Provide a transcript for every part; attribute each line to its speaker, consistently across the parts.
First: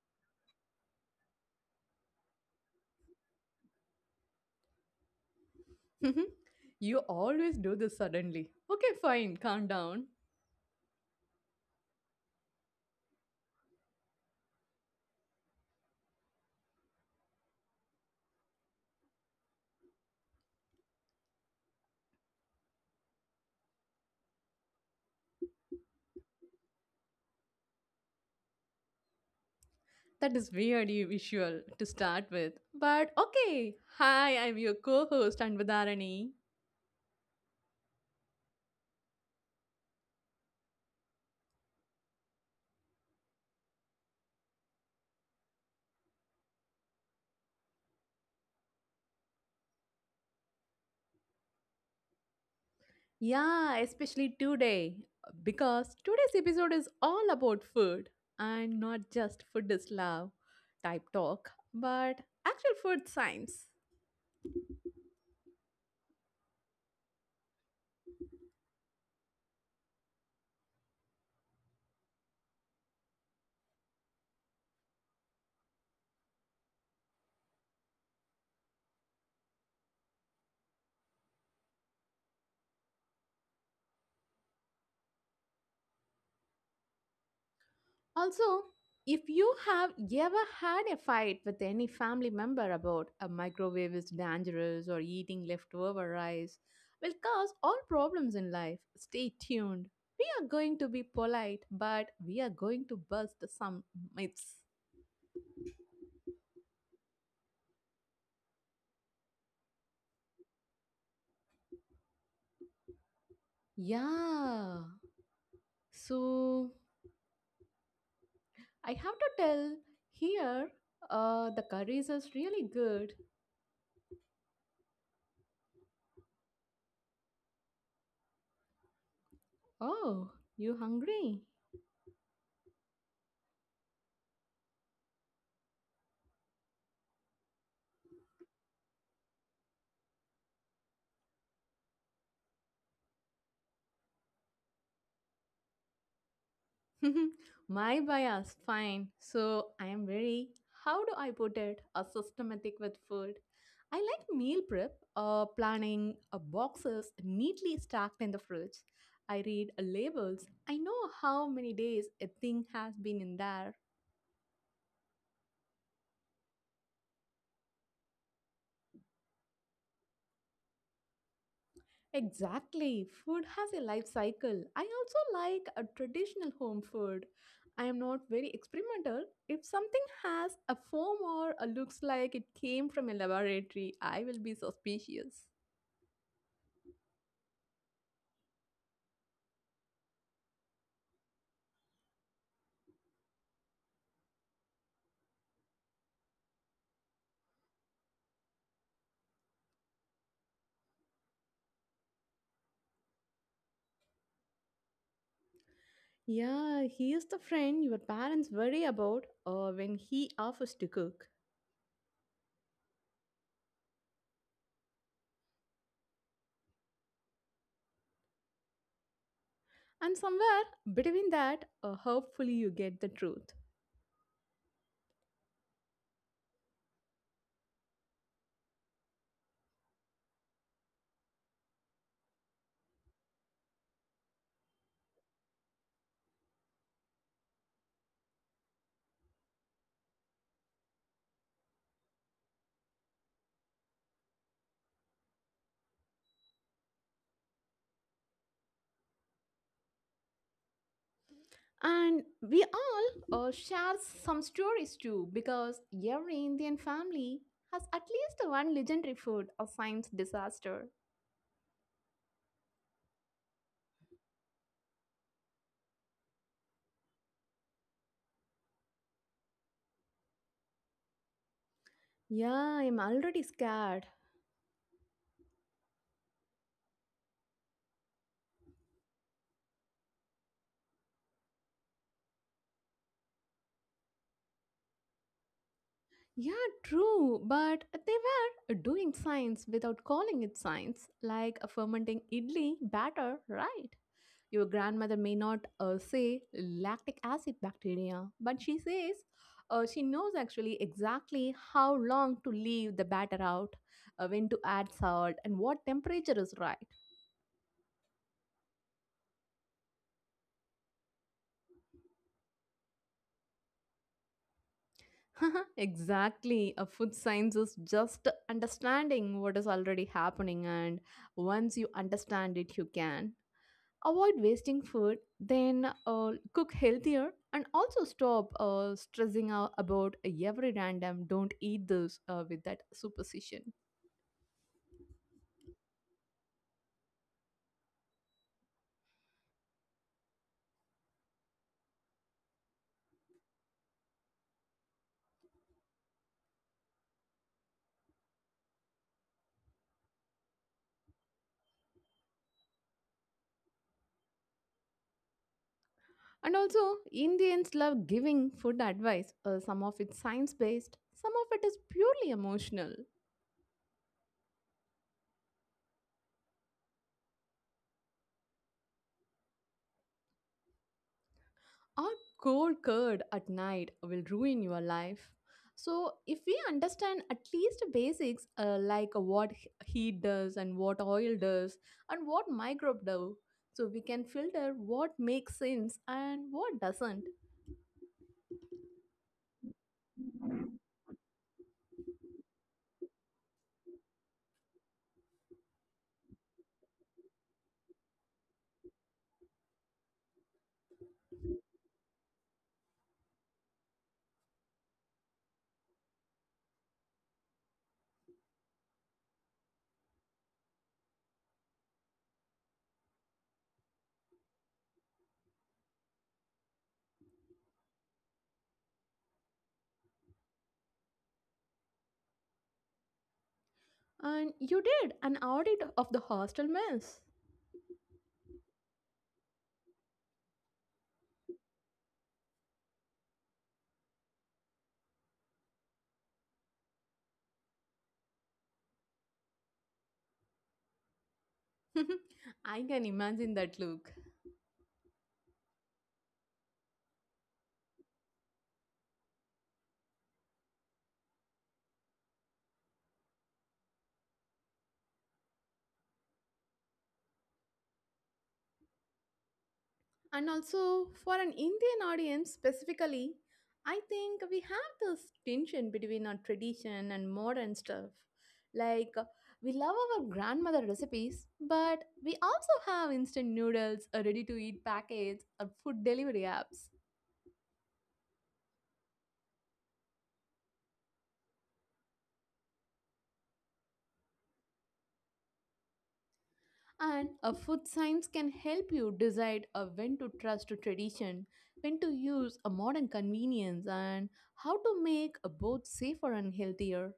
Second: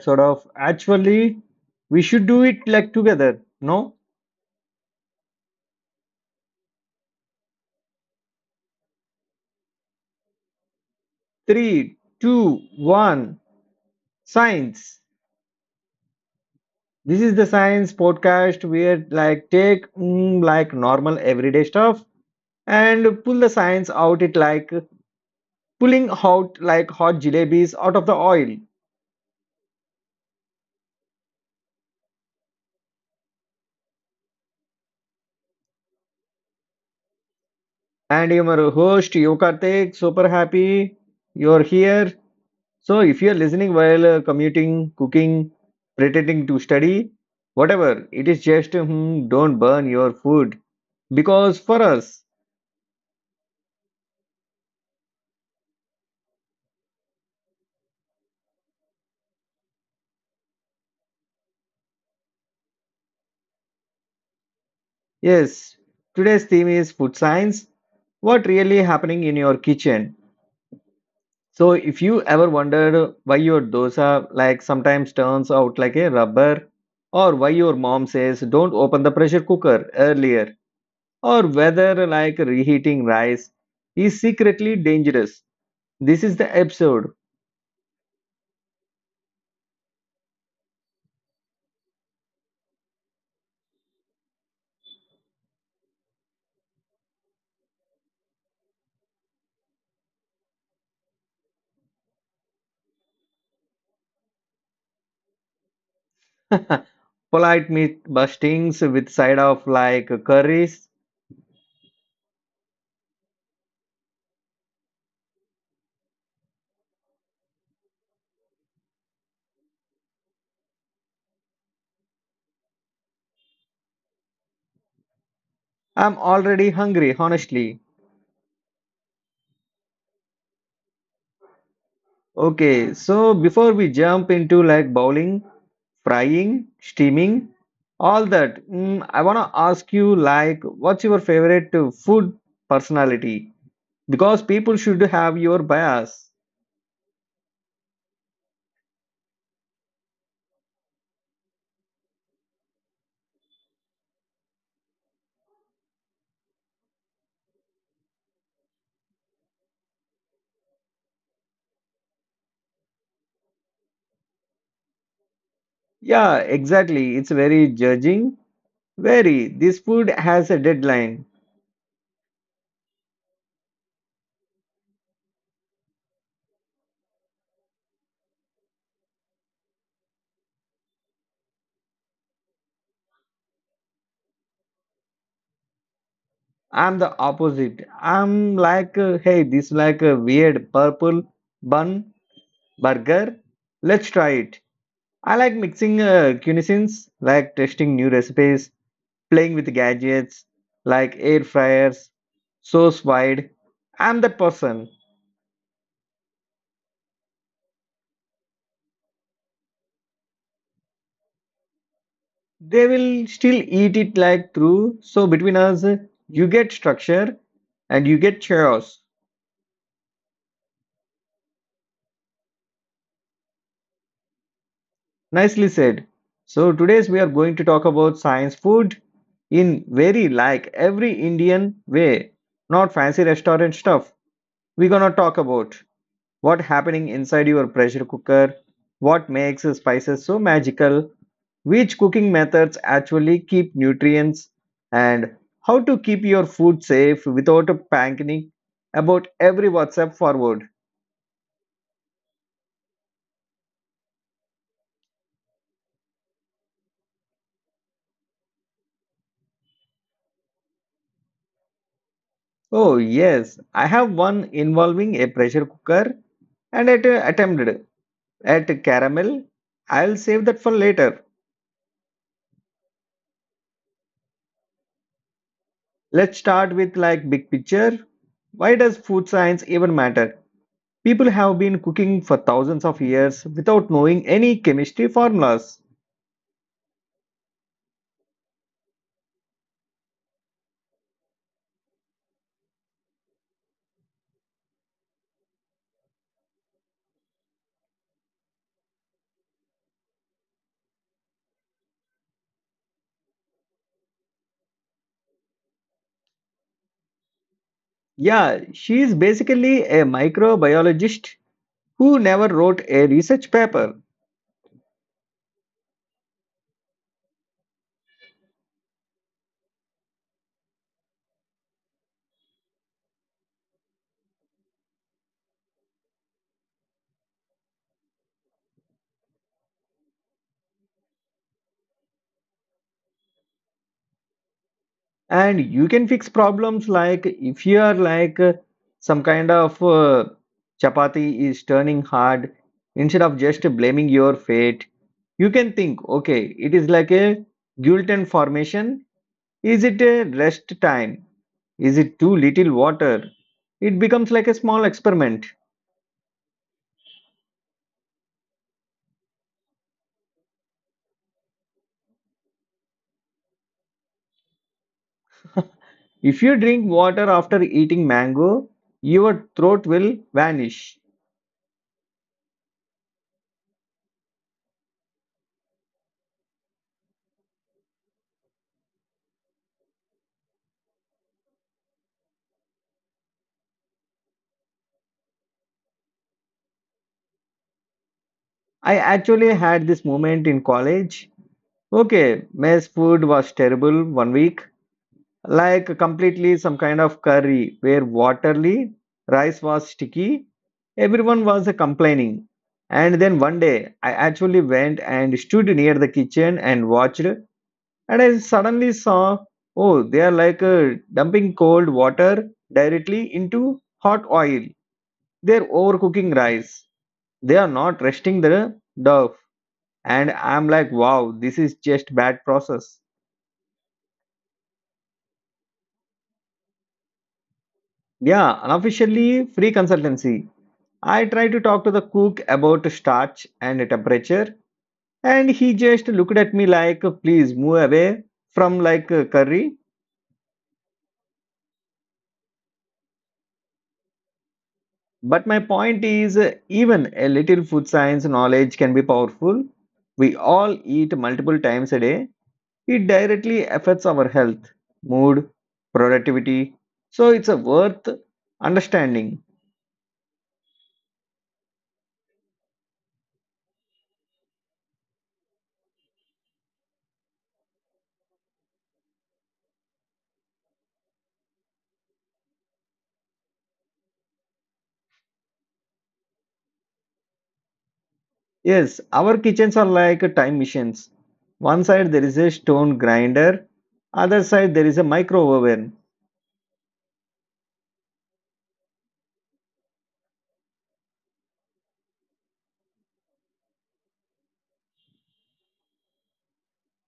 Speaker 1: episode of Actually, we should do it like together. No?
Speaker 2: Mhm. You always do this suddenly. Okay, fine, calm down.
Speaker 1: Three, two, one. Science. This is the science podcast where like take like normal everyday stuff and pull the science out it like pulling out like hot jalebis out of the oil.
Speaker 2: That is weirdly visual to start with. But okay, hi, I'm your co host, Anvadarani.
Speaker 1: And I'm your host, Yokartik. Super happy you're here. So, if you're listening while commuting, cooking, pretending to study, whatever, it is just don't burn your food. Because for us,
Speaker 2: Yeah, especially today, because today's episode is all about food and not just food is love type talk, but actual food science.
Speaker 1: yes, today's theme is food science what really happening in your kitchen. So, if you ever wondered why your dosa like sometimes turns out like a rubber, or why your mom says don't open the pressure cooker earlier or whether like reheating rice is secretly dangerous. This is the episode.
Speaker 2: Also, if you have ever had a fight with any family member about a microwave is dangerous or eating leftover rice will cause all problems in life, stay tuned. We are going to be polite, but we are going to bust some myths.
Speaker 1: Polite meat bustings with side of like curries.
Speaker 2: Yeah. So, I have to tell here the curries is really good.
Speaker 1: I'm already hungry, honestly.
Speaker 2: Oh, you hungry?
Speaker 1: Okay, so before we jump into like bowling, frying, steaming, all that, I wanna ask you like, what's your favorite food personality? Because people should have your bias.
Speaker 2: My bias, fine. So I am very, how do I put it, a systematic with food. I like meal prep, planning boxes neatly stacked in the fridge. I read labels. I know how many days a thing has been in there.
Speaker 1: Yeah, exactly. It's very judging very. This food has a deadline.
Speaker 2: Exactly. Food has a life cycle. I also like a traditional home food. I am not very experimental. If something has a form or a looks like it came from a laboratory, I will be suspicious.
Speaker 1: I'm the opposite. I'm like, hey, this like a weird purple bun burger. Let's try it. I like mixing cuisines, like testing new recipes, playing with gadgets, like air fryers, sauce wide. I'm that person.
Speaker 2: Yeah, he is the friend your parents worry about when he offers to cook.
Speaker 1: They will still eat it like through. So between us, you get structure and you get chaos.
Speaker 2: And somewhere between that, hopefully, you get the truth.
Speaker 1: Nicely said. So, today's we are going to talk about science food in very like every Indian way, not fancy restaurant stuff. We're gonna talk about what happening inside your pressure cooker, what makes spices so magical, which cooking methods actually keep nutrients, and how to keep your food safe without panicking about every WhatsApp forward.
Speaker 2: And we all share some stories too because every Indian family has at least one legendary food or science disaster.
Speaker 1: Oh yes, I have one involving a pressure cooker and it attempted at caramel, I'll save that for later.
Speaker 2: Yeah, I'm already scared.
Speaker 1: Let's start with like big picture. Why does food science even matter? People have been cooking for thousands of years without knowing any chemistry formulas.
Speaker 2: Yeah, true, but they were doing science without calling it science, like a fermenting idli batter, right? Your grandmother may not say lactic acid bacteria, but she says she knows actually exactly how long to leave the batter out, when to add salt, and what temperature is right.
Speaker 1: Yeah, she is basically a microbiologist who never wrote a research paper.
Speaker 2: exactly, a food science is just understanding what is already happening, and once you understand it, you can. Avoid wasting food then cook healthier and also stop stressing out about every random don't eat this with that superstition.
Speaker 1: And you can fix problems like if you are like some kind of chapati is turning hard instead of just blaming your fate, you can think okay, it is like a gluten formation, is it a rest time, is it too little water, it becomes like a small experiment.
Speaker 2: And also indians love giving food advice, some of it's science based, some of it is purely emotional.
Speaker 1: If you drink water after eating mango, your throat will vanish.
Speaker 2: Or cold curd at night will ruin your life. So, if we understand at least basics, like what heat does and what oil does and what microbe do, so we can filter what makes sense and what doesn't.
Speaker 1: I actually had this moment in college. Okay, mess food was terrible one week. Like completely some kind of curry where waterly rice was sticky. Everyone was complaining. And then one day I actually went and stood near the kitchen and watched, and I suddenly saw, oh they are like dumping cold water directly into hot oil. They're overcooking rice. They are not resting the dough. And I'm like, wow, this is just bad process.
Speaker 2: And you did an audit of the hostel mess.
Speaker 1: Yeah, unofficially free consultancy. I tried to talk to the cook about starch and temperature, and he just looked at me like, please move away from like curry.
Speaker 2: I can imagine that look.
Speaker 1: But my point is, even a little food science knowledge can be powerful. We all eat multiple times a day. It directly affects our health, mood, productivity. So it's a worth understanding.
Speaker 2: And also, for an Indian audience specifically, I think we have this tension between our tradition and modern stuff. Like, we love our grandmother recipes, but we also have instant noodles, or ready to eat packets, or food delivery apps.
Speaker 1: Yes, our kitchens are like time machines. One side there is a stone grinder, other side there is a micro oven.
Speaker 2: And a food science can help you decide when to trust a tradition, when to use a modern convenience, and how to make both safer and healthier.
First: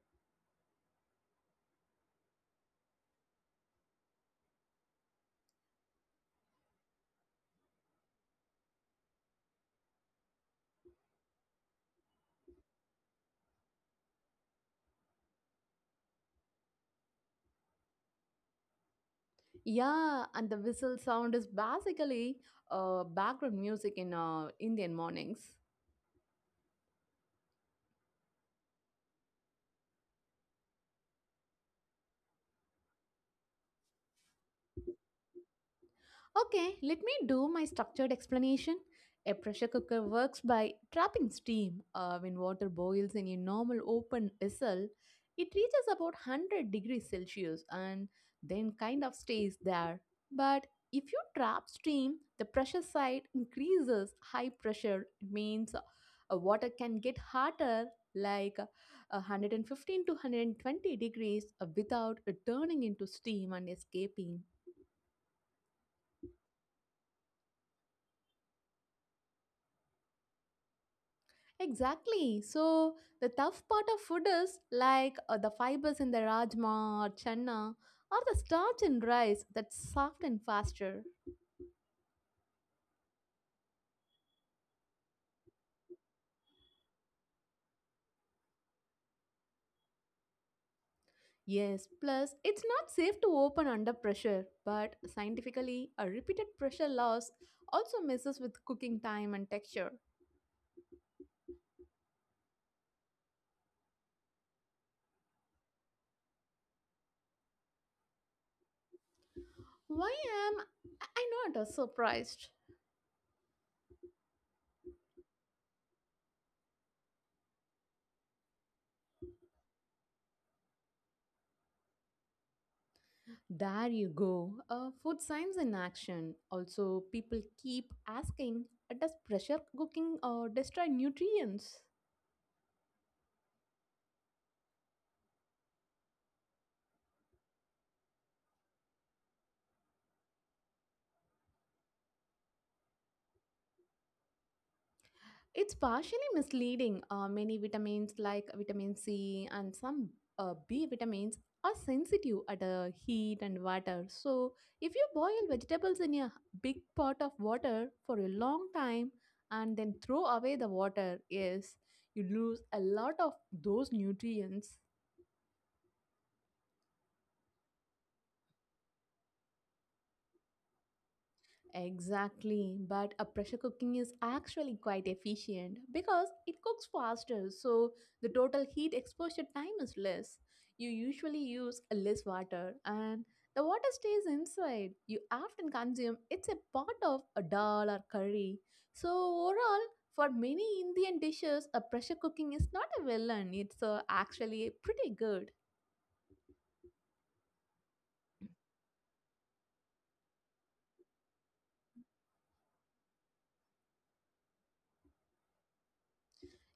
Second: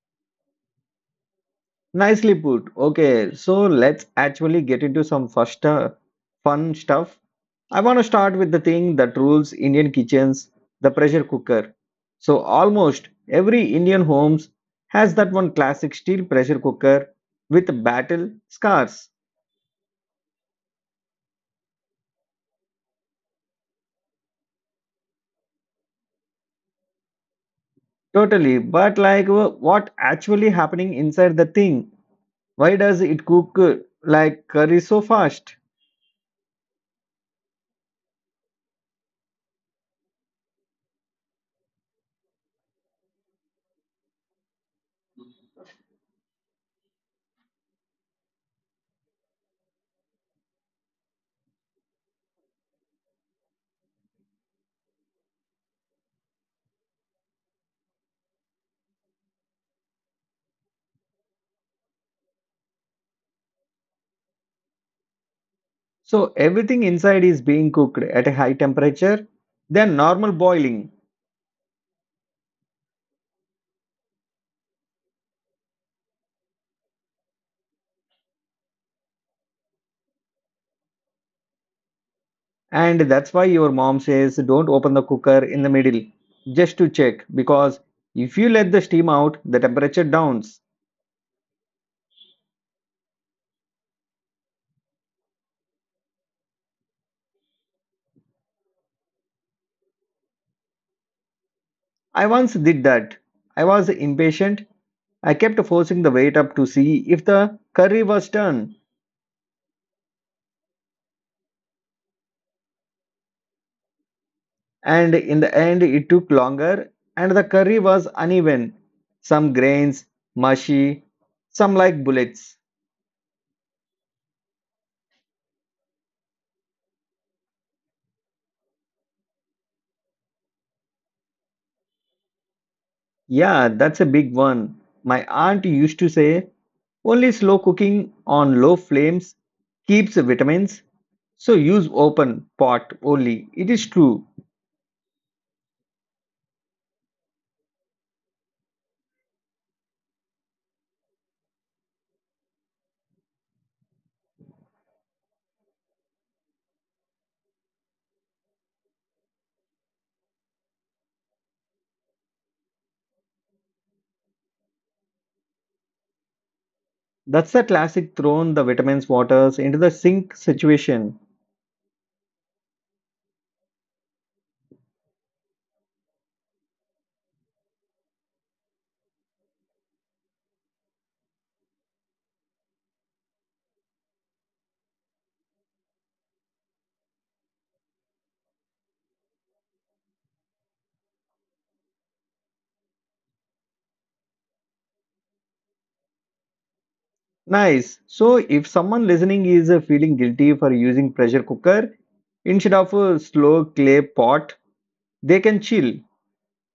Speaker 1: Nicely put. Okay, so let's actually get into some first fun stuff. I want to start with the thing that rules Indian kitchens, the pressure cooker. So almost every Indian homes has that one classic steel pressure cooker with battle scars.
Speaker 2: Yeah, and the whistle sound is basically background music in Indian mornings.
Speaker 1: Totally, but like what actually happening inside the thing? Why does it cook like curry so fast?
Speaker 2: Okay, let me do my structured explanation. A pressure cooker works by trapping steam. When water boils in a normal open vessel, it reaches about 100 degrees Celsius and then kind of stays there. But if you trap steam, the pressure side increases. High pressure means water can get hotter, like 115 to 120 degrees, without turning into steam and escaping.
Speaker 1: So everything inside is being cooked at a high temperature than normal boiling.
Speaker 2: Exactly. So the tough part of food is like the fibers in the rajma or chana or the starch in rice that's soft and faster.
Speaker 1: And that's why your mom says don't open the cooker in the middle just to check, because if you let the steam out, the temperature downs.
Speaker 2: Yes, plus it's not safe to open under pressure, but scientifically, a repeated pressure loss also messes with cooking time and texture.
Speaker 1: I once did that. I was impatient. I kept forcing the weight up to see if the curry was done,
Speaker 2: Why am I not surprised?
Speaker 1: and in the end it took longer and the curry was uneven, some grains mushy, some like bullets.
Speaker 2: There you go. Food science in action. Also, people keep asking, does pressure cooking destroy nutrients?
Speaker 1: Yeah, that's a big one. My aunt used to say only slow cooking on low flames keeps vitamins, so use open pot only, it is true.
Speaker 2: It's partially misleading. Many vitamins, like vitamin C and some B vitamins, are sensitive at heat and water. So, if you boil vegetables in a big pot of water for a long time and then throw away the water, yes, you lose a lot of those nutrients.
Speaker 1: That's the classic thrown the vitamins waters into the sink situation.
Speaker 2: Exactly, but a pressure cooking is actually quite efficient because it cooks faster, so the total heat exposure time is less. You usually use less water, and the water stays inside. You often consume it's a part of a dal or curry. So overall, for many Indian dishes, a pressure cooking is not a villain. It's actually pretty good.
Speaker 1: Nice. So if someone listening is feeling guilty for using pressure cooker instead of a slow clay pot, they can chill.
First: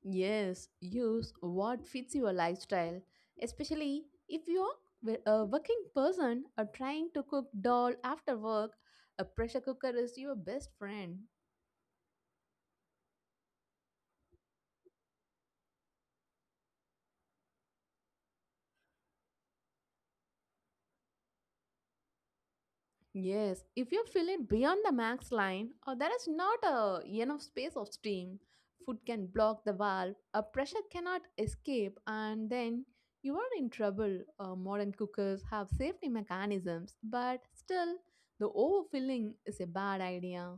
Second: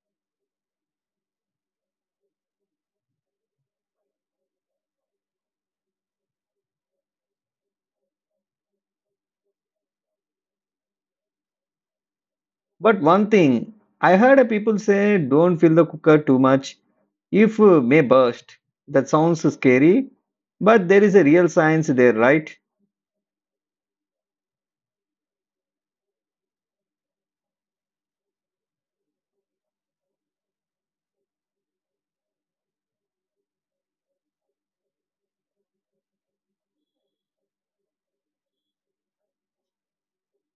Speaker 2: Yes, use what fits your lifestyle, especially if you're a working person or trying to cook dal after work. A pressure cooker is your best friend.
Speaker 1: But one thing, I heard people say don't fill the cooker too much if may burst. That sounds scary, but there is a real science there, right?
Speaker 2: Yes, if you fill it beyond the max line or there is not a enough space of steam, food can block the valve, a pressure cannot escape, and then you are in trouble. Modern cookers have safety mechanisms, but still, the overfilling is a bad idea.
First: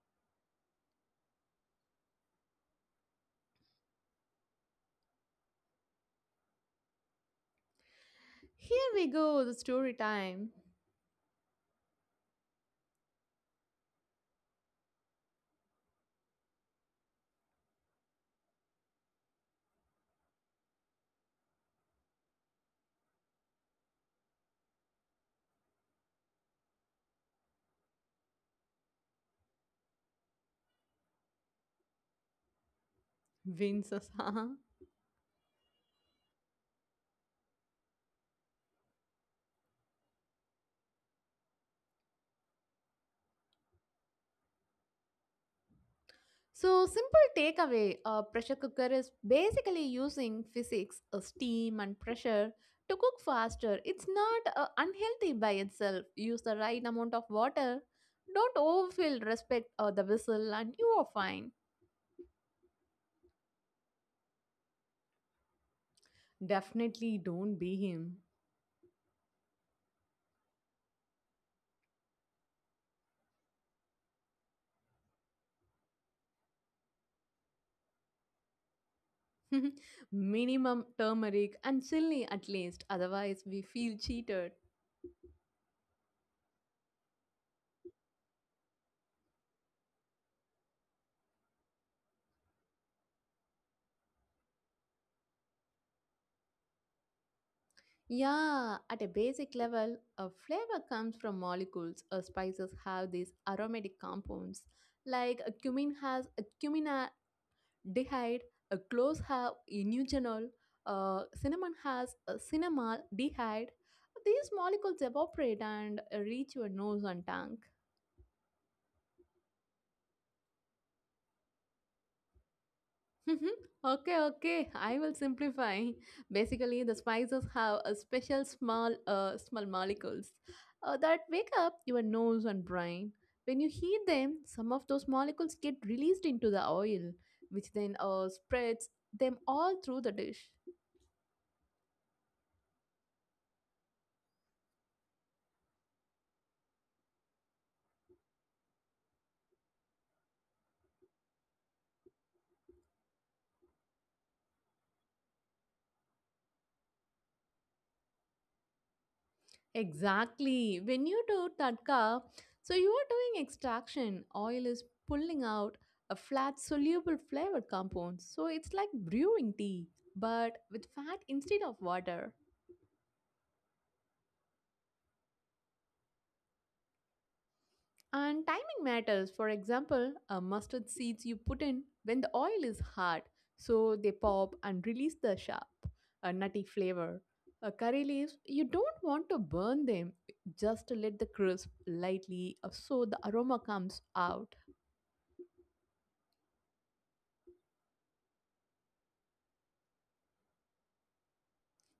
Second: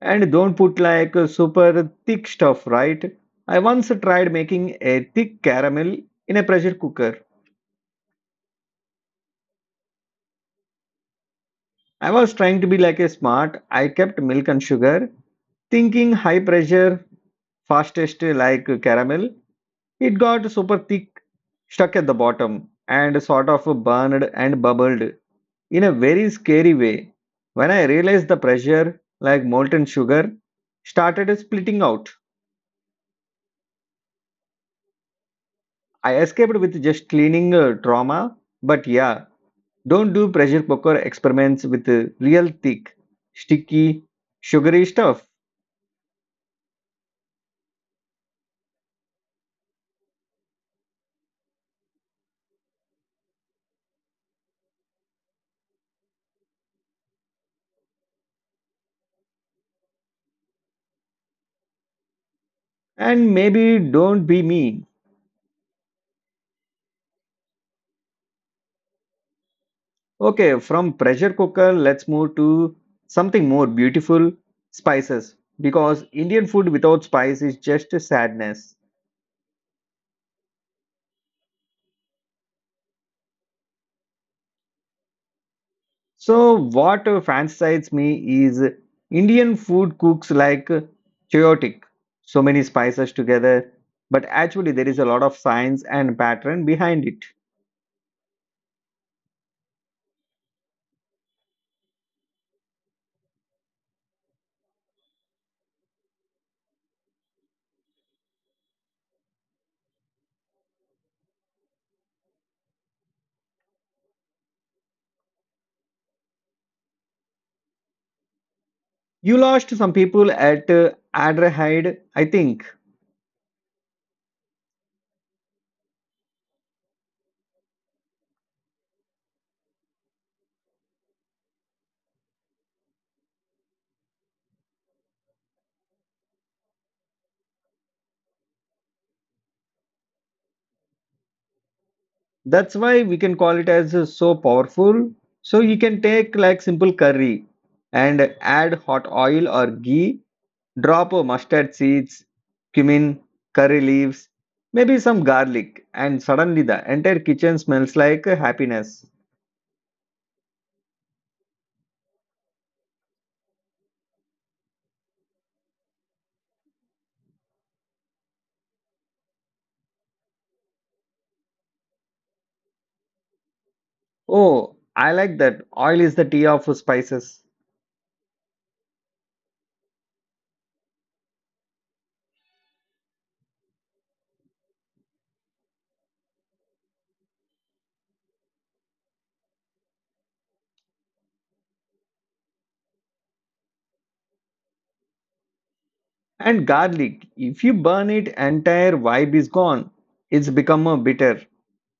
Speaker 1: And don't put like super thick stuff, right? I once tried making a thick caramel in a pressure cooker.
Speaker 2: Here we go, the story time.
Speaker 1: I was trying to be like a smart. I kept milk and sugar, thinking high pressure, fastest like caramel. It got super thick, stuck at the bottom, and sort of burned and bubbled in a very scary way. When I realized the pressure, like molten sugar, started splitting out.
Speaker 2: Wins us, huh?
Speaker 1: I escaped with just cleaning trauma, but yeah, don't do pressure cooker experiments with real thick, sticky, sugary stuff.
Speaker 2: So, simple takeaway a pressure cooker is basically using physics, steam, and pressure to cook faster. It's not unhealthy by itself. Use the right amount of water. Don't overfill, respect the whistle, and you are fine.
Speaker 1: And maybe don't be mean.
Speaker 2: Definitely don't be him.
Speaker 1: Okay, from pressure cooker, let's move to something more beautiful, spices. Because Indian food without spice is just a sadness.
Speaker 2: Minimum turmeric and chili at least, otherwise, we feel cheated.
Speaker 1: So, what fancies me is Indian food cooks like chaotic, so many spices together. But actually, there is a lot of science and pattern behind it.
Speaker 2: Yeah, at a basic level, a flavor comes from molecules. Spices have these aromatic compounds, like a cumin has a cuminaldehyde, a cloves have inugenol, cinnamon has a cinnamaldehyde. These molecules evaporate and reach your nose and tongue.
Speaker 1: You lost some people at Adrahide, I think.
Speaker 2: Mhm. Okay, okay. I will simplify. Basically, the spices have a special small, small molecules that wake up your nose and brain. When you heat them, some of those molecules get released into the oil, which then spreads them all through the dish.
Speaker 1: That's why we can call it as so powerful. So you can take like simple curry and add hot oil or ghee, drop mustard seeds, cumin, curry leaves, maybe some garlic, and suddenly the entire kitchen smells like happiness.
Speaker 2: Exactly. When you do tadka, so you are doing extraction. Oil is pulling out a flat soluble flavored compound. So it's like brewing tea, but with fat instead of water.
Speaker 1: Oh, I like that. Oil is the tea of spices.
Speaker 2: And timing matters. For example, a mustard seeds you put in when the oil is hot, so they pop and release the sharp, a nutty flavor. A curry leaves, you don't want to burn them. Just let the crisp lightly, so the aroma comes out.
Speaker 1: And garlic, if you burn it, entire vibe is gone. It's become a bitter.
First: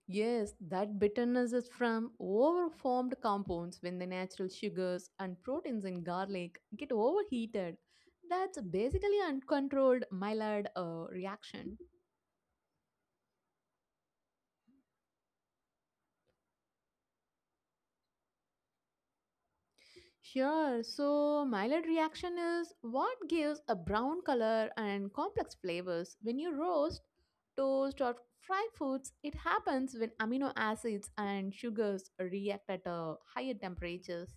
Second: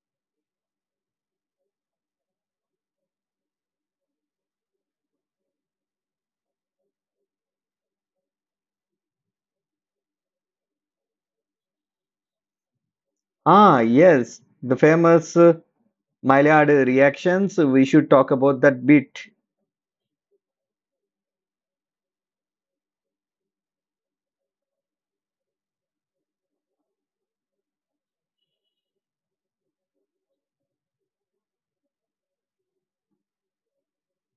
Speaker 2: Yes, that bitterness is from overformed compounds when the natural sugars and proteins in garlic get overheated. That's basically uncontrolled Maillard reaction.
Speaker 1: Ah, yes, the famous Maillard reactions, we should talk about that bit.
Speaker 2: Sure. So, Maillard reaction is what gives a brown color and complex flavors. When you roast, toast, or fry foods, it happens when amino acids and sugars react at higher temperatures.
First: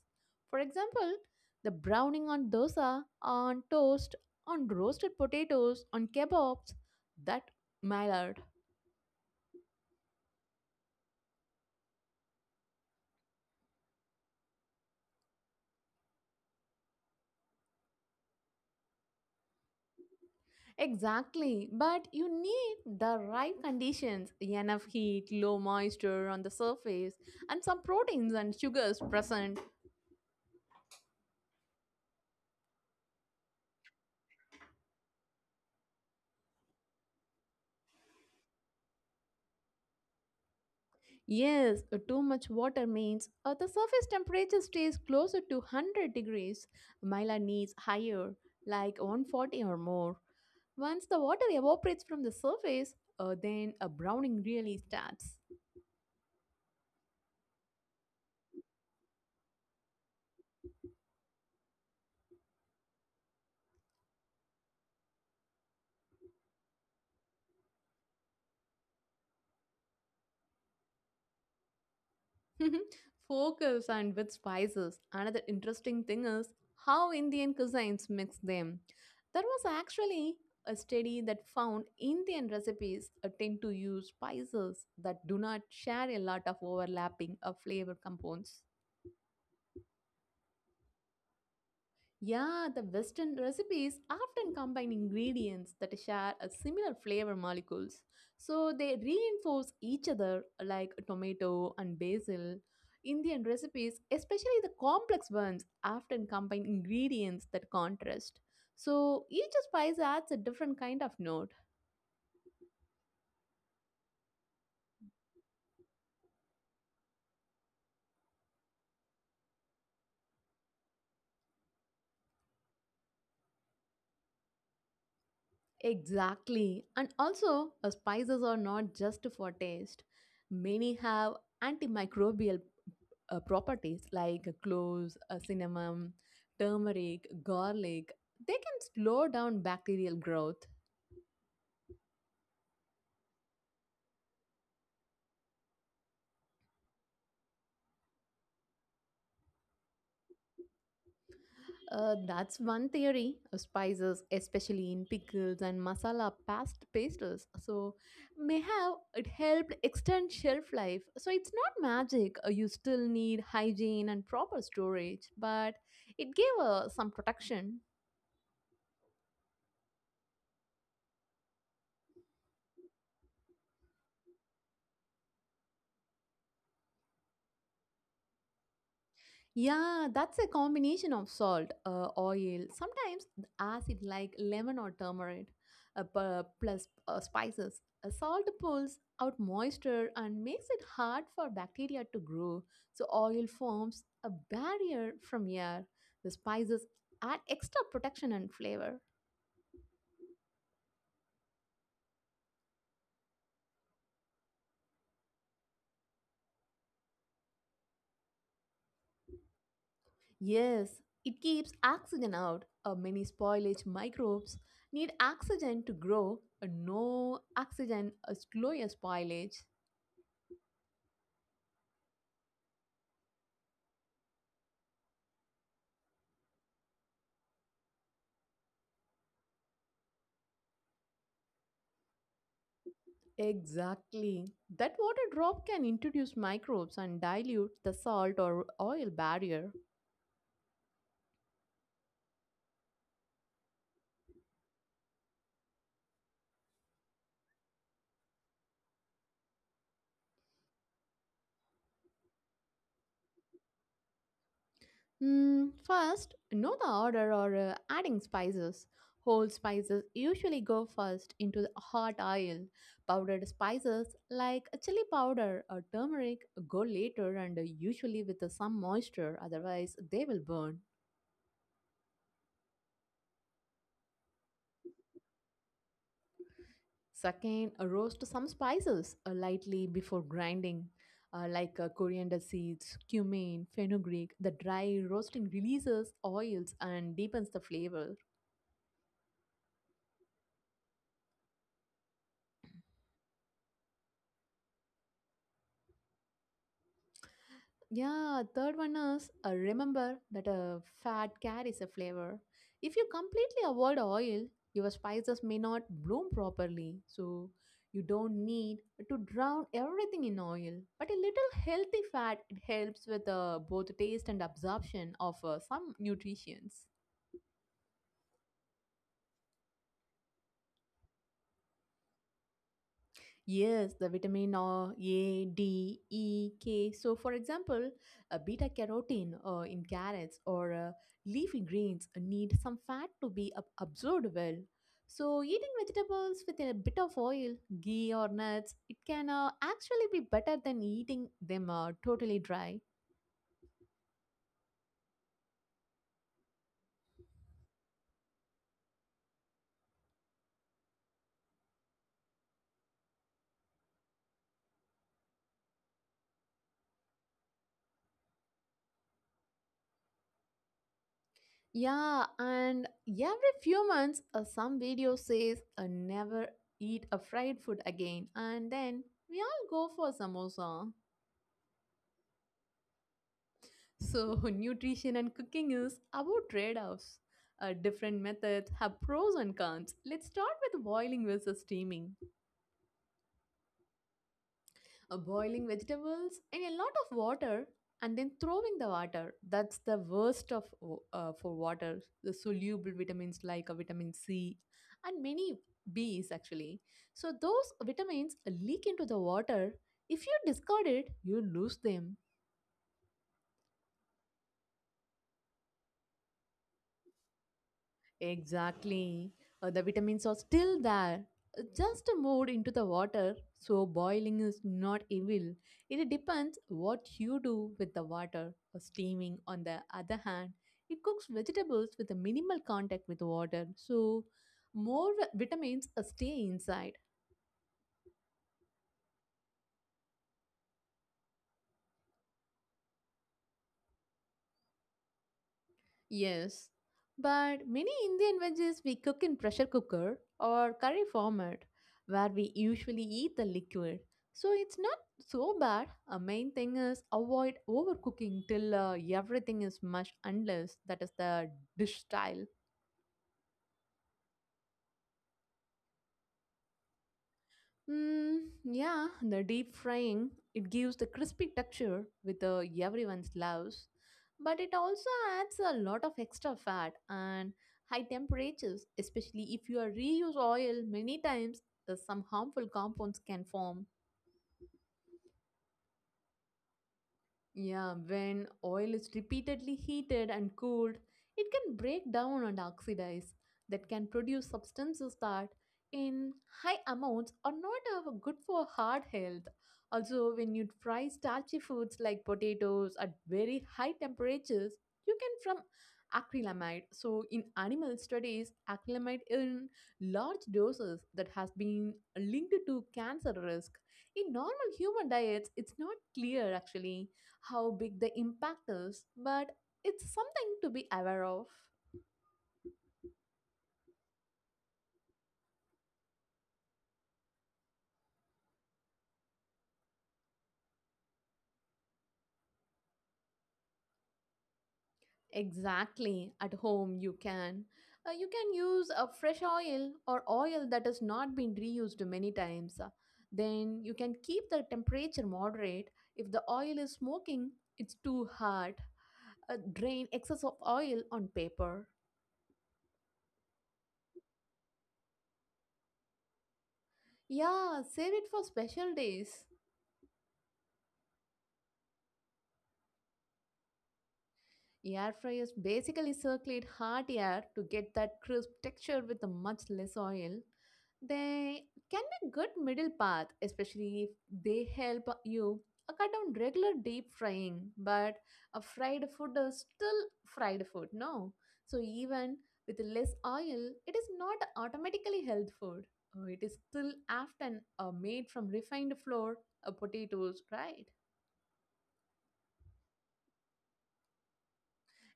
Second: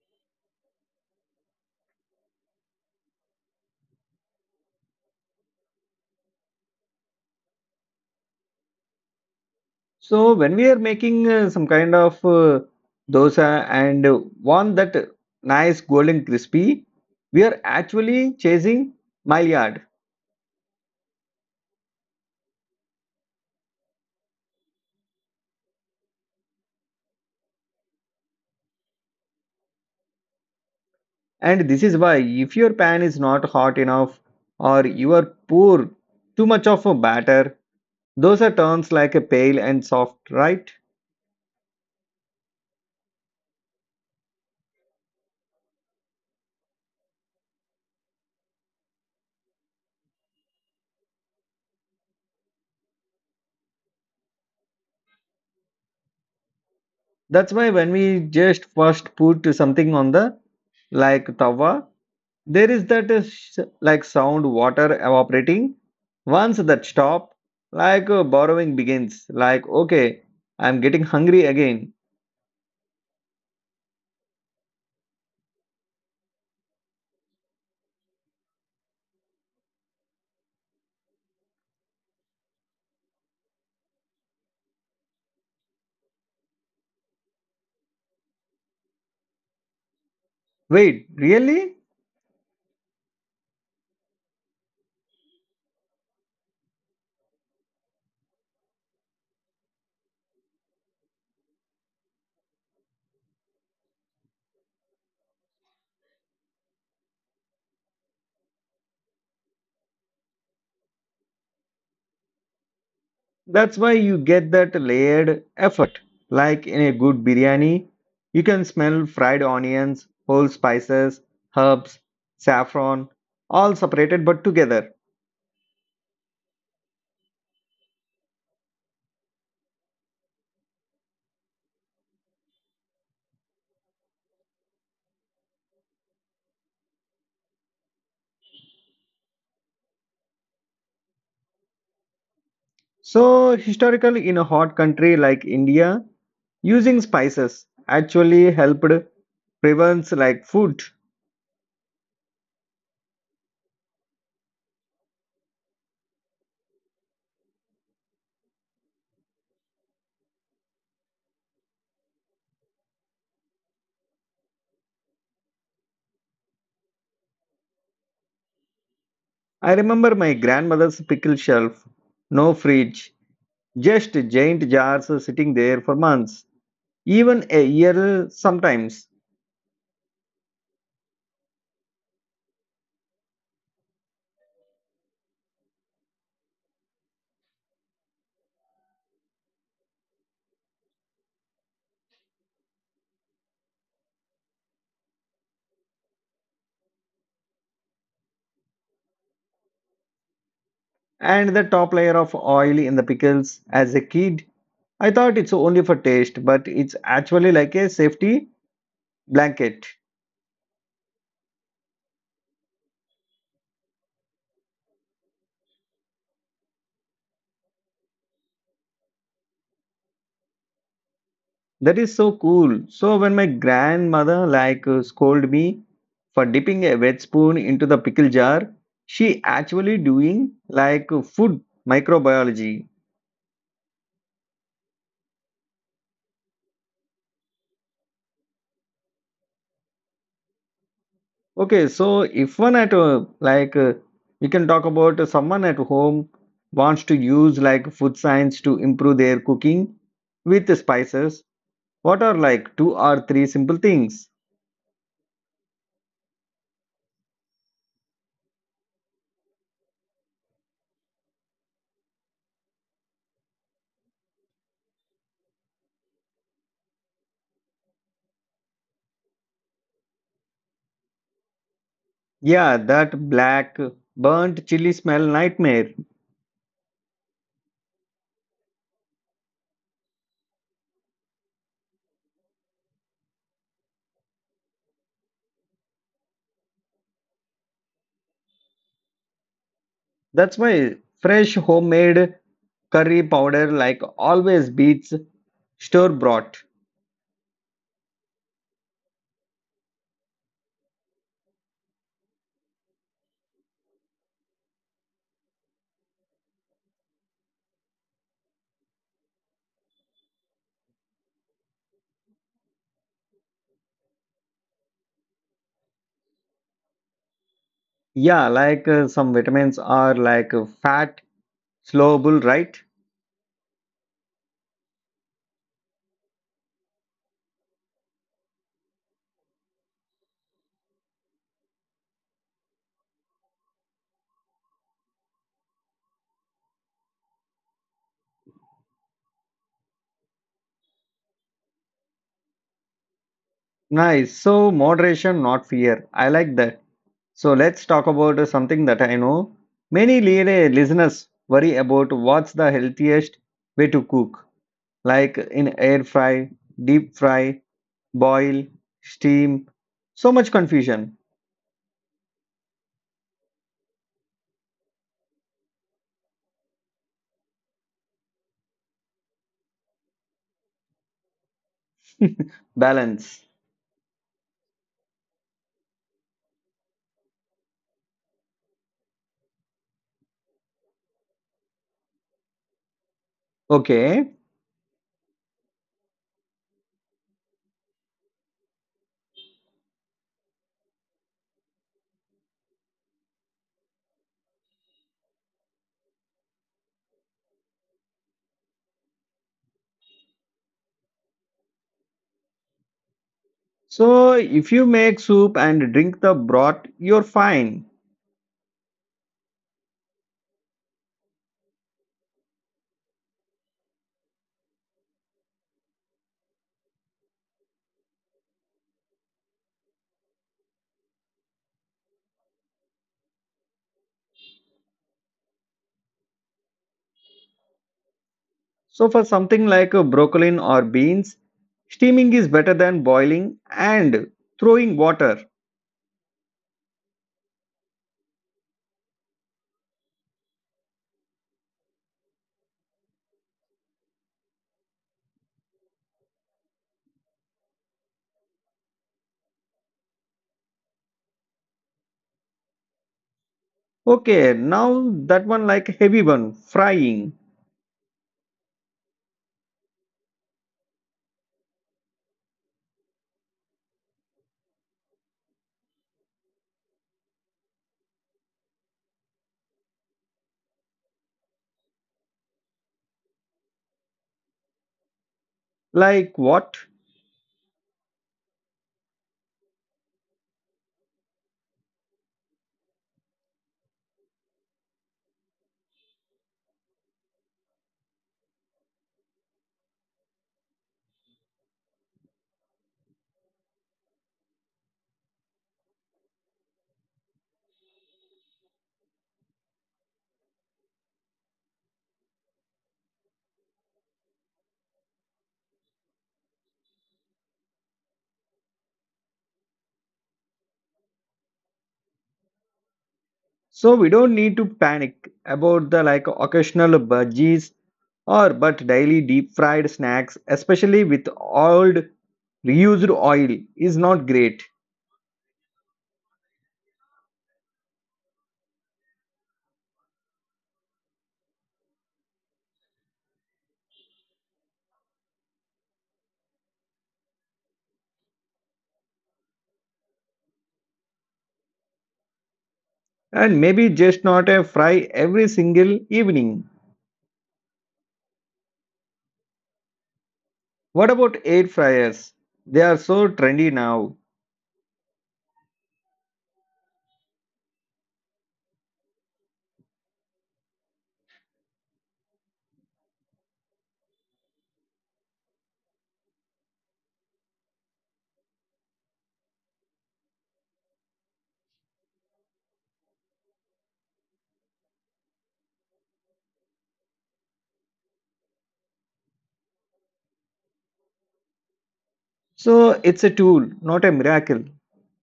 Speaker 2: For example, the browning on dosa, on toast, on roasted potatoes, on kebabs, that Maillard.
Speaker 1: So when we are making some kind of dosa and want that nice golden crispy, we are actually chasing Maillard.
Speaker 2: Exactly, but you need the right conditions enough heat, low moisture on the surface, and some proteins and sugars present.
Speaker 1: And this is why if your pan is not hot enough or you are pour too much of a batter, dosa turns like a pale and soft, right?
Speaker 2: Yes, too much water means the surface temperature stays closer to 100 degrees. Myla needs higher, like 140 or more. Once the water evaporates from the surface, then a browning really starts.
Speaker 1: That's why when we just first put something on the like tawa, there is that like sound water evaporating. Once that stop, like borrowing begins. Like okay, I'm getting hungry again.
Speaker 2: Focus and with spices. Another interesting thing is how Indian cuisines mix them. There was actually a study that found Indian recipes tend to use spices that do not share a lot of overlapping of flavor compounds.
Speaker 1: Wait, really?
Speaker 2: Yeah, the Western recipes often combine ingredients that share a similar flavor molecules. So they reinforce each other like tomato and basil. Indian recipes, especially the complex ones, often combine ingredients that contrast. So each spice adds a different kind of note.
Speaker 1: That's why you get that layered effort. Like in a good biryani, you can smell fried onions, whole spices, herbs, saffron, all separated but together.
Speaker 2: Exactly. And also, spices are not just for taste. Many have antimicrobial properties like cloves, cinnamon, turmeric, garlic. They can slow down bacterial growth.
Speaker 1: So, historically, in a hot country like India, using spices actually helped prevents like food.
Speaker 2: That's one theory. Spices, especially in pickles and masala past pastes, so may have it helped extend shelf life. So it's not magic. You still need hygiene and proper storage, but it gave some protection.
Speaker 1: I remember my grandmother's pickle shelf, no fridge, just giant jars sitting there for months, even a year sometimes.
Speaker 2: Yeah, that's a combination of salt, oil, sometimes acid like lemon or turmeric, plus spices. Salt pulls out moisture and makes it hard for bacteria to grow, so oil forms a barrier from air. The spices add extra protection and flavor.
Speaker 1: And the top layer of oil in the pickles as a kid, I thought it's only for taste, but it's actually like a safety blanket.
Speaker 2: Yes, it keeps oxygen out. Many spoilage microbes need oxygen to grow. No oxygen is lower spoilage.
Speaker 1: That is so cool. So when my grandmother like scolded me for dipping a wet spoon into the pickle jar, she actually doing like food microbiology.
Speaker 2: Exactly. That water drop can introduce microbes and dilute the salt or oil barrier.
Speaker 1: Okay, so if one at like we can talk about someone at home wants to use like food science to improve their cooking with the spices, what are like two or three simple things?
Speaker 2: Mm, first, know the order or adding spices. Whole spices usually go first into the hot oil. Powdered spices like a chili powder or turmeric go later and usually with some moisture, otherwise, they will burn.
Speaker 1: Yeah, that black burnt chili smell nightmare.
Speaker 2: Second, roast some spices lightly before grinding, like coriander seeds, cumin, fenugreek. The dry roasting releases oils and deepens the flavor.
Speaker 1: That's why fresh homemade curry powder like always beats store bought.
Speaker 2: Yeah, third one is remember that a fat carries a flavor. If you completely avoid oil, your spices may not bloom properly. So you don't need to drown everything in oil. But a little healthy fat it helps with both taste and absorption of some nutrients.
Speaker 1: Yeah, like some vitamins are like fat, slowable, right?
Speaker 2: Yes, the vitamin A, D, E, K. So, for example, beta carotene in carrots or leafy greens need some fat to be absorbed well. So, eating vegetables with a bit of oil, ghee, or nuts, it can actually be better than eating them totally dry.
Speaker 1: Nice. So moderation, not fear. I like that. So let's talk about something that I know many listeners worry about. What's the healthiest way to cook? Like in air fry, deep fry, boil, steam. So much confusion.
Speaker 2: Yeah, and every few months, some video says never eat a fried food again, and then we all go for samosa.
Speaker 1: Balance.
Speaker 2: So, nutrition and cooking is about trade offs. Different methods have pros and cons. Let's start with boiling versus steaming.
Speaker 1: Okay.
Speaker 2: Boiling vegetables in a lot of water and then throwing the water. That's the worst of for water. The soluble vitamins like vitamin C and many B's actually. So, those vitamins leak into the water. If you discard it, you lose them.
Speaker 1: So, if you make soup and drink the broth, you're fine.
Speaker 2: Exactly. The vitamins are still there, just moved into the water. So, boiling is not evil. It depends what you do with the water. Steaming, on the other hand, it cooks vegetables with a minimal contact with water. So, more vitamins stay inside.
Speaker 1: So, for something like a broccoli or beans, steaming is better than boiling and throwing water.
Speaker 2: Yes, but many Indian veggies we cook in pressure cooker or curry format where we usually eat the liquid. So it's not so bad. A main thing is avoid overcooking till everything is mush unless that is the dish style.
Speaker 1: Okay, now that one like heavy one, frying.
Speaker 2: Mm, yeah, the deep frying, it gives the crispy texture with everyone's loves, but it also adds a lot of extra fat and high temperatures, especially if you are reuse oil many times, some harmful compounds can form.
Speaker 1: Like what?
Speaker 2: Yeah, when oil is repeatedly heated and cooled, it can break down and oxidize, that can produce substances that, in high amounts, are not good for heart health. Also, when you fry starchy foods like potatoes at very high temperatures, you can from acrylamide. So, in animal studies, acrylamide in large doses that has been linked to cancer risk. In normal human diets, it's not clear actually how big the impact is, but it's something to be aware of.
Speaker 1: So, we don't need to panic about the like occasional budgies, or but daily deep fried snacks, especially with old reused oil, is not great.
Speaker 2: Exactly. At home, you can. You can use a fresh oil or oil that has not been reused many times. Then you can keep the temperature moderate. If the oil is smoking, it's too hot. Drain excess of oil on paper.
Speaker 1: And maybe just not a fry every single evening.
Speaker 2: Yeah, save it for special days.
Speaker 1: What about air fryers? They are so trendy now.
Speaker 2: Air fryers basically circulate hot air to get that crisp texture with a much less oil. They can be good middle path, especially if they help you cut down regular deep frying. But a fried food is still fried food, no? So even with less oil, it is not automatically health food. It is still often made from refined flour, potatoes, right?
Speaker 1: So it's a tool, not a miracle.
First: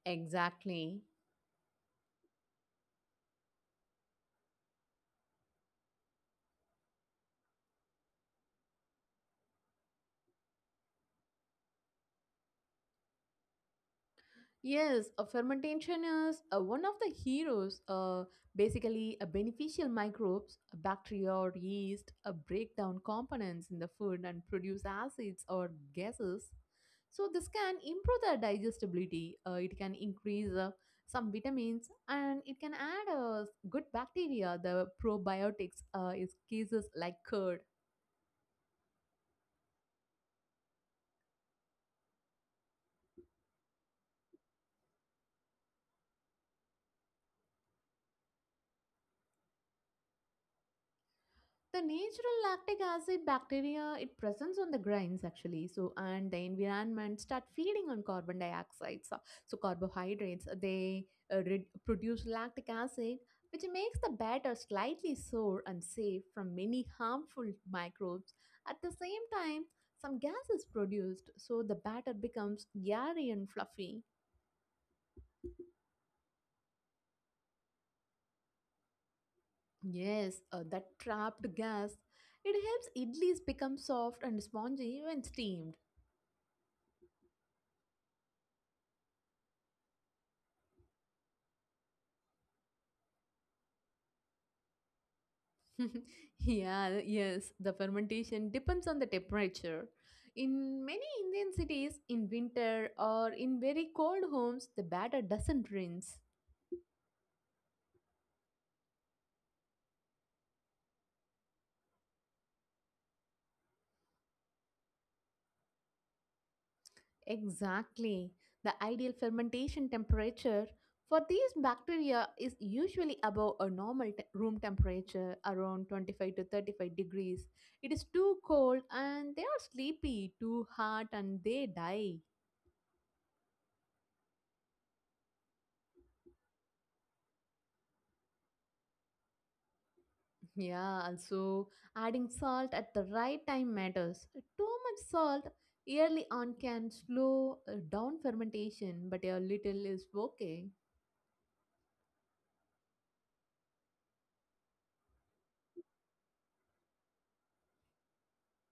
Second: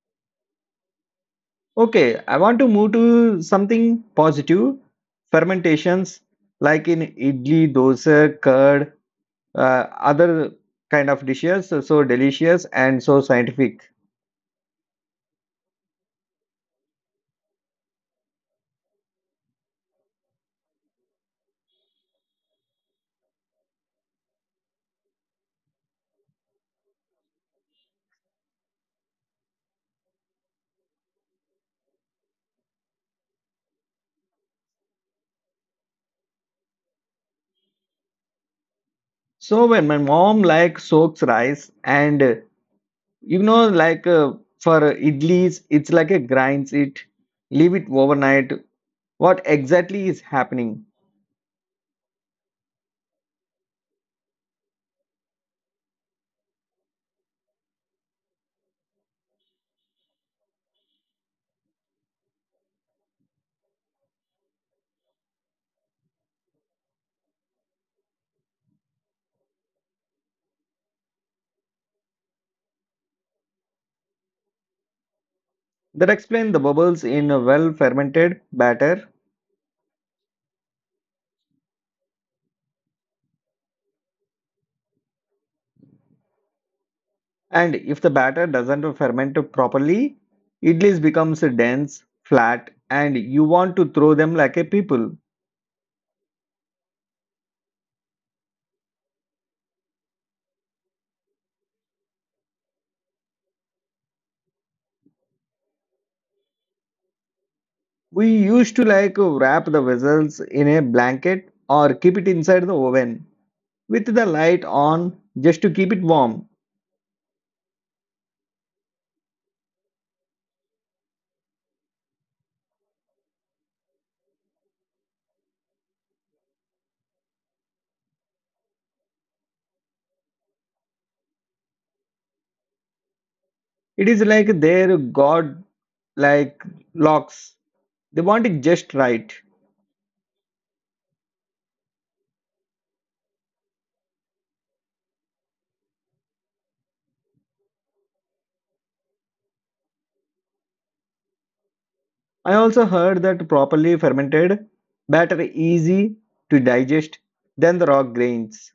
Speaker 2: Exactly.
Speaker 1: Okay, I want to move to something positive. Fermentations like in idli, dosa, curd, other kind of dishes, so delicious and so scientific.
Speaker 2: Yes, a fermentation is one of the heroes. Basically, a beneficial microbes, a bacteria or yeast, break down components in the food and produce acids or gases. So this can improve the digestibility. It can increase some vitamins and it can add good bacteria. The probiotics is cases like curd.
Speaker 1: So when my mom like soaks rice and like for idlis it's like a grinds it, leave it overnight, what exactly is happening?
Speaker 2: The natural lactic acid bacteria it presents on the grains actually, so and the environment start feeding on carbon dioxide. So, carbohydrates they produce lactic acid, which makes the batter slightly sour and safe from many harmful microbes. At the same time, some gas is produced, so the batter becomes airy and fluffy.
Speaker 1: That explains the bubbles in a well fermented batter.
Speaker 2: Yes, that trapped gas it helps idlis become soft and spongy when steamed.
Speaker 1: And if the batter doesn't ferment properly, idlis becomes dense, flat, and you want to throw them like a people.
Speaker 2: yeah, yes, the fermentation depends on the temperature. In many Indian cities, in winter or in very cold homes, the batter doesn't rinse.
Speaker 1: We used to like wrap the vessels in a blanket or keep it inside the oven with the light on, just to keep it warm.
Speaker 2: Exactly. The ideal fermentation temperature for these bacteria is usually above a normal room temperature, around 25 to 35 degrees. It is too cold and they are sleepy, too hot, and they die.
Speaker 1: It is like their god like locks. They want it just right.
Speaker 2: Yeah, also adding salt at the right time matters. Too much salt early on can slow down fermentation, but a little is okay.
Speaker 1: I also heard that properly fermented batter easy to digest than the raw grains.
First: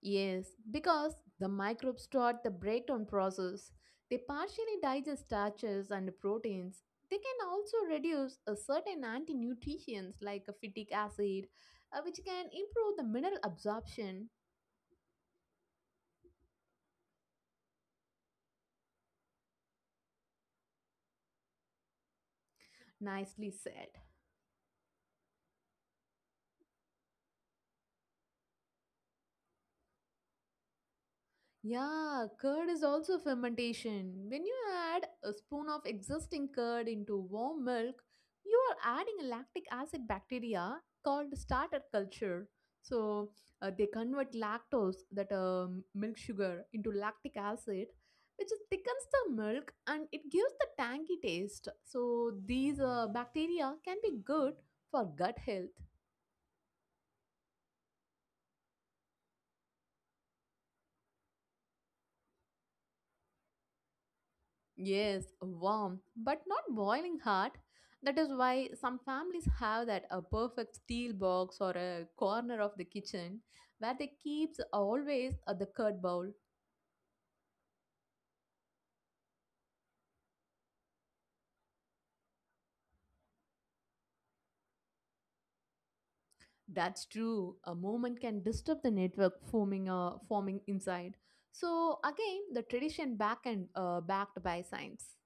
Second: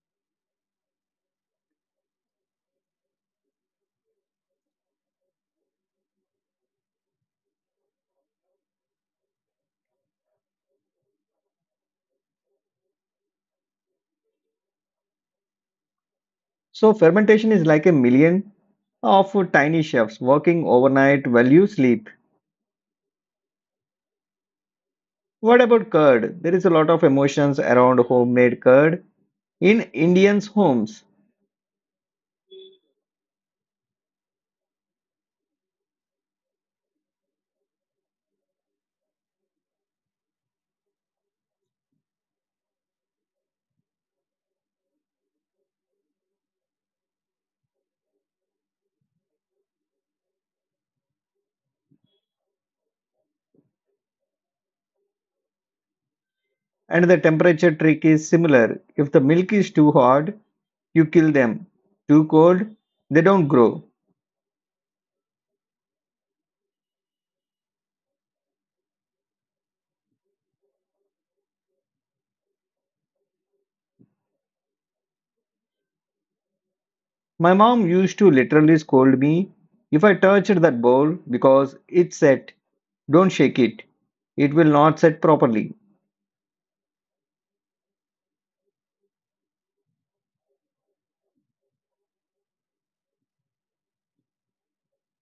Speaker 2: Yes, because the microbes start the breakdown process. They partially digest starches and proteins. They can also reduce a certain anti-nutrients like a phytic acid, which can improve the mineral absorption.
Speaker 1: So fermentation is like a million of tiny chefs working overnight while you sleep.
Speaker 2: Nicely said.
Speaker 1: What about curd? There is a lot of emotions around homemade curd in Indians' homes,
Speaker 2: Yeah, curd is also fermentation. When you add a spoon of existing curd into warm milk, you are adding a lactic acid bacteria called starter culture. So they convert lactose, that milk sugar, into lactic acid, which is thickens the milk and it gives the tangy taste. So these bacteria can be good for gut health.
Speaker 1: and the temperature trick is similar. If the milk is too hot, you kill them. Too cold? They don't grow.
Speaker 2: Yes, warm but not boiling hot. That is why some families have that a perfect steel box or a corner of the kitchen where they keeps always the curd bowl.
Speaker 1: My mom used to literally scold me if I touched that bowl because it set. Don't shake it. It will not set properly.
Speaker 2: That's true. A moment can disturb the network forming forming inside. So again, the tradition back and backed by science.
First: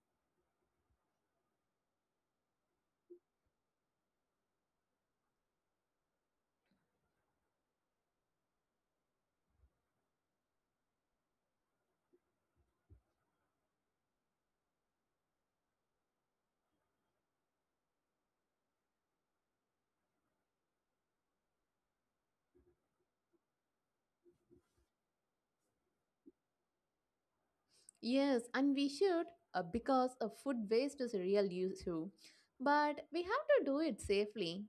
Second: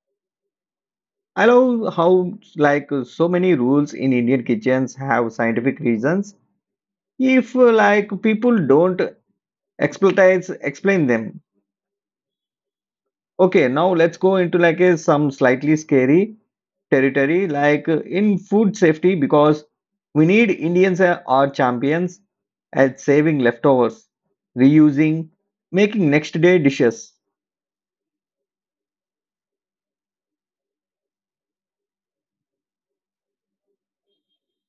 Speaker 1: I love how like so many rules in Indian kitchens have scientific reasons. If like people don't expertise explain them. Okay, now let's go into like a some slightly scary territory, like in food safety, because we need Indians are champions at saving leftovers, reusing, making next day dishes.
Speaker 2: Yes, and we should because food waste is a real issue. But we have to do it safely.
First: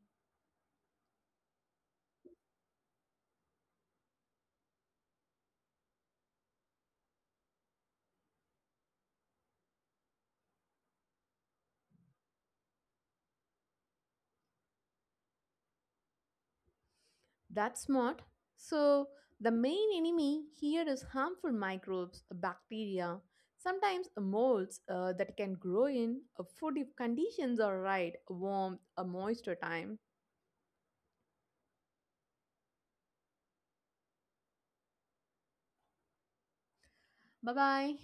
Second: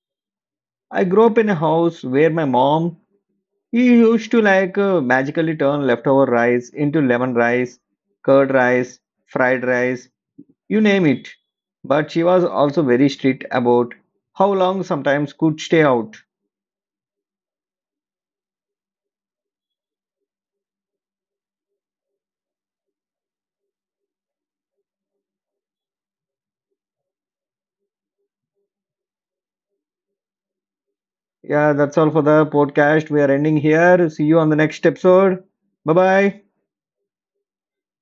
Speaker 1: I grew up in a house where my mom he used to like magically turn leftover rice into lemon rice, curd rice, fried rice, you name it. But she was also very strict about how long sometimes could stay out.
Speaker 2: That's smart. So, the main enemy here is harmful microbes, bacteria, sometimes molds that can grow in food if conditions are right, warmth, a moisture time.
Speaker 1: Yeah, that's all for the podcast. We are ending here. See you on the next episode. Bye bye.
Speaker 2: Bye bye.